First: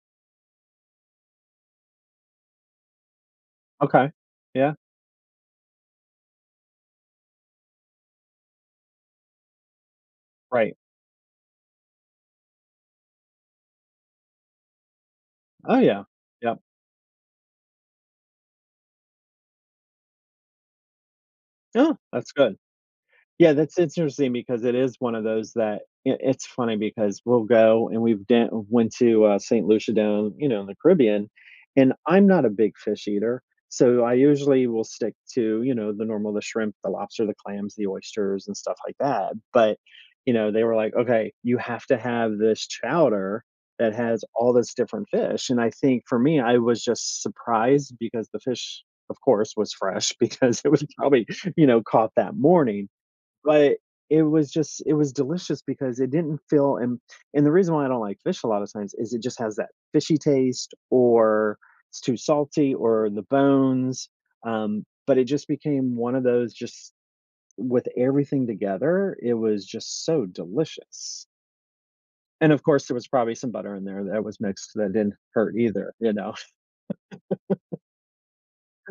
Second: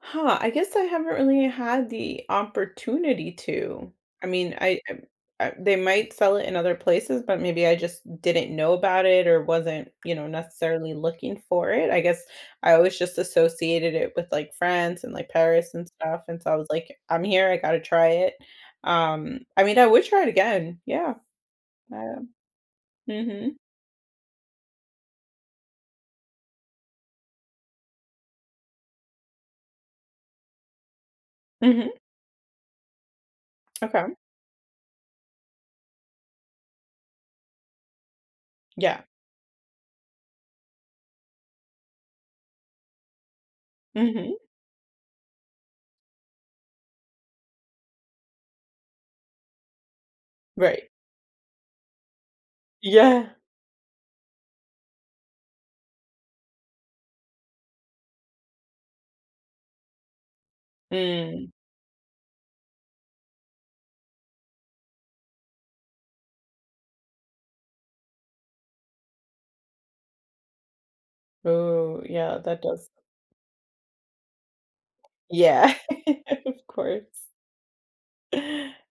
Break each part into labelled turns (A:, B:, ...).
A: Huh, I guess I haven't really had the opportunity to,
B: Okay,
A: I mean,
B: yeah.
A: I, um, uh they might sell it in other places, but maybe I just didn't know about it, or wasn't, you know,
B: Right.
A: necessarily looking for it, I guess, I always just associated it with, like, France, and, like, Paris,
B: Oh,
A: and
B: yeah,
A: stuff, and so, I
B: yep.
A: was like, "I'm here, I gotta try it." Um, I mean, I would try it again, yeah,
B: Oh,
A: I, um
B: that's good, yeah,
A: mhm.
B: that's interesting, because it is one of those that it it's funny, because we'll go, and we've do went to, uh, Saint Lucia down, you know, in the Caribbean,
A: Mhm.
B: and I'm not a big fish eater, so, I
A: Okay.
B: usually will stick to, you know, the normal the shrimp, the lobster, the clams, the oysters, and, stuff like
A: Yeah.
B: that, but, you know, they were like, "Okay, you have to have this chowder that has
A: Mhm.
B: all this different fish," and I think, for me, I was just surprised, because the fish, of course, was fresh, because it was
A: Right.
B: probably, you know, caught that morning,
A: Yeah.
B: but it was just it was delicious, because it didn't feel and and the reason why I don't like fish a lotta times is it just has that fishy taste,
A: Mm.
B: or it's too salty, or the bones, um, but it just became one of those just with everything together, it was just so delicious.
A: Ooh, yeah,
B: And, of
A: that
B: course,
A: does
B: there was probably some butter in there that was mixed that didn't hurt
A: Yeah,
B: either, you know.
A: of course.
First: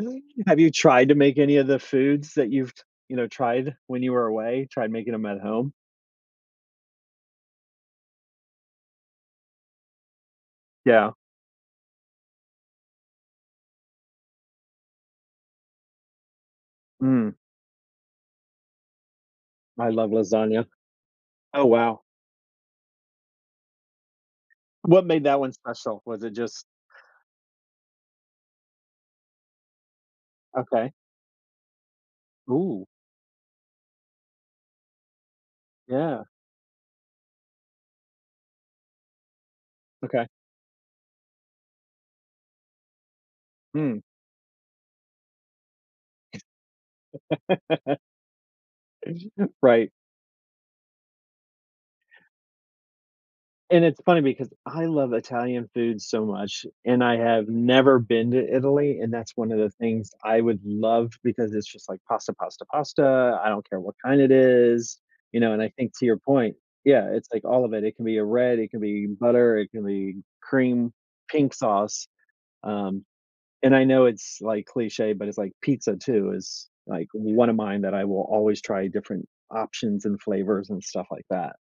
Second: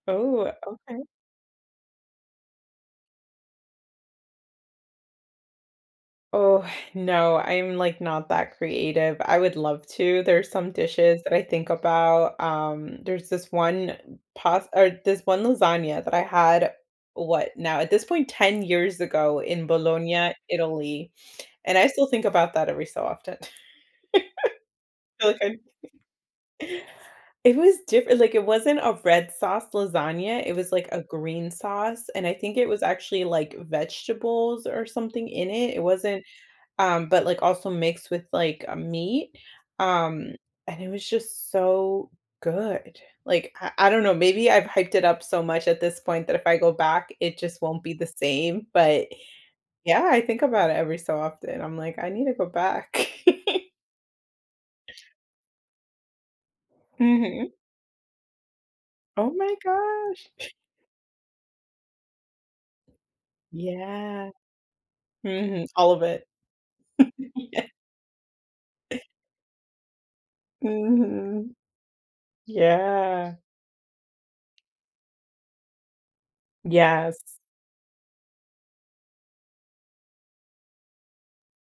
A: Oh,
B: Have you
A: okay.
B: tried to make any of the foods that you've t you know, tried when you were away, tried making 'em at home?
A: Oh, no, I'm, like, not that creative, I would love to, there's some
B: Yeah.
A: dishes that I think about, um, there's this one past or this one lasagna that I had,
B: Mm.
A: what Now, at this point, 10 years ago, in
B: I love
A: Bologna,
B: lasagna,
A: Italy,
B: oh,
A: and, I
B: wow.
A: still think about that every so often.
B: What made
A: feel like
B: that
A: I
B: one special? Was it just
A: It was differ like, it wasn't a red sauce lasagna, it was, like,
B: Okay.
A: a green sauce, and I think it was
B: Ooh.
A: actually, like, vegetables or something in it, It wasn't
B: Yeah.
A: um, but, like, also mixed with, like, a meat,
B: Okay.
A: um, and it was just so good, like, I I
B: Mm.
A: don't know, maybe I've hyped it up so much at this point that if I go back, it just won't be the same,
B: [unintelligible]
A: but
B: Right.
A: yeah, I think about it every so often. I'm like, "I need to go back."
B: And, it's funny, because I love Italian food so much, and I have
A: Mhm.
B: never been to Italy, and that's
A: Oh
B: one
A: my
B: of the things
A: gosh!
B: I would love, because it's just like pasta, pasta, pasta, I don't care what kind
A: Yeah,
B: it is, you know, and,
A: mhm,
B: I
A: all
B: think
A: of
B: to your
A: it.
B: point yeah, it's like
A: Yeah.
B: all of it it can be a red, it can be butter, it can be cream, pink
A: Mhm,
B: sauce, um,
A: yeah.
B: and I know it's, like, cliché, but it's, like, pizza, too, is, like,
A: Yes.
B: one of mine that I will always try different options, and flavors, and stuff like that.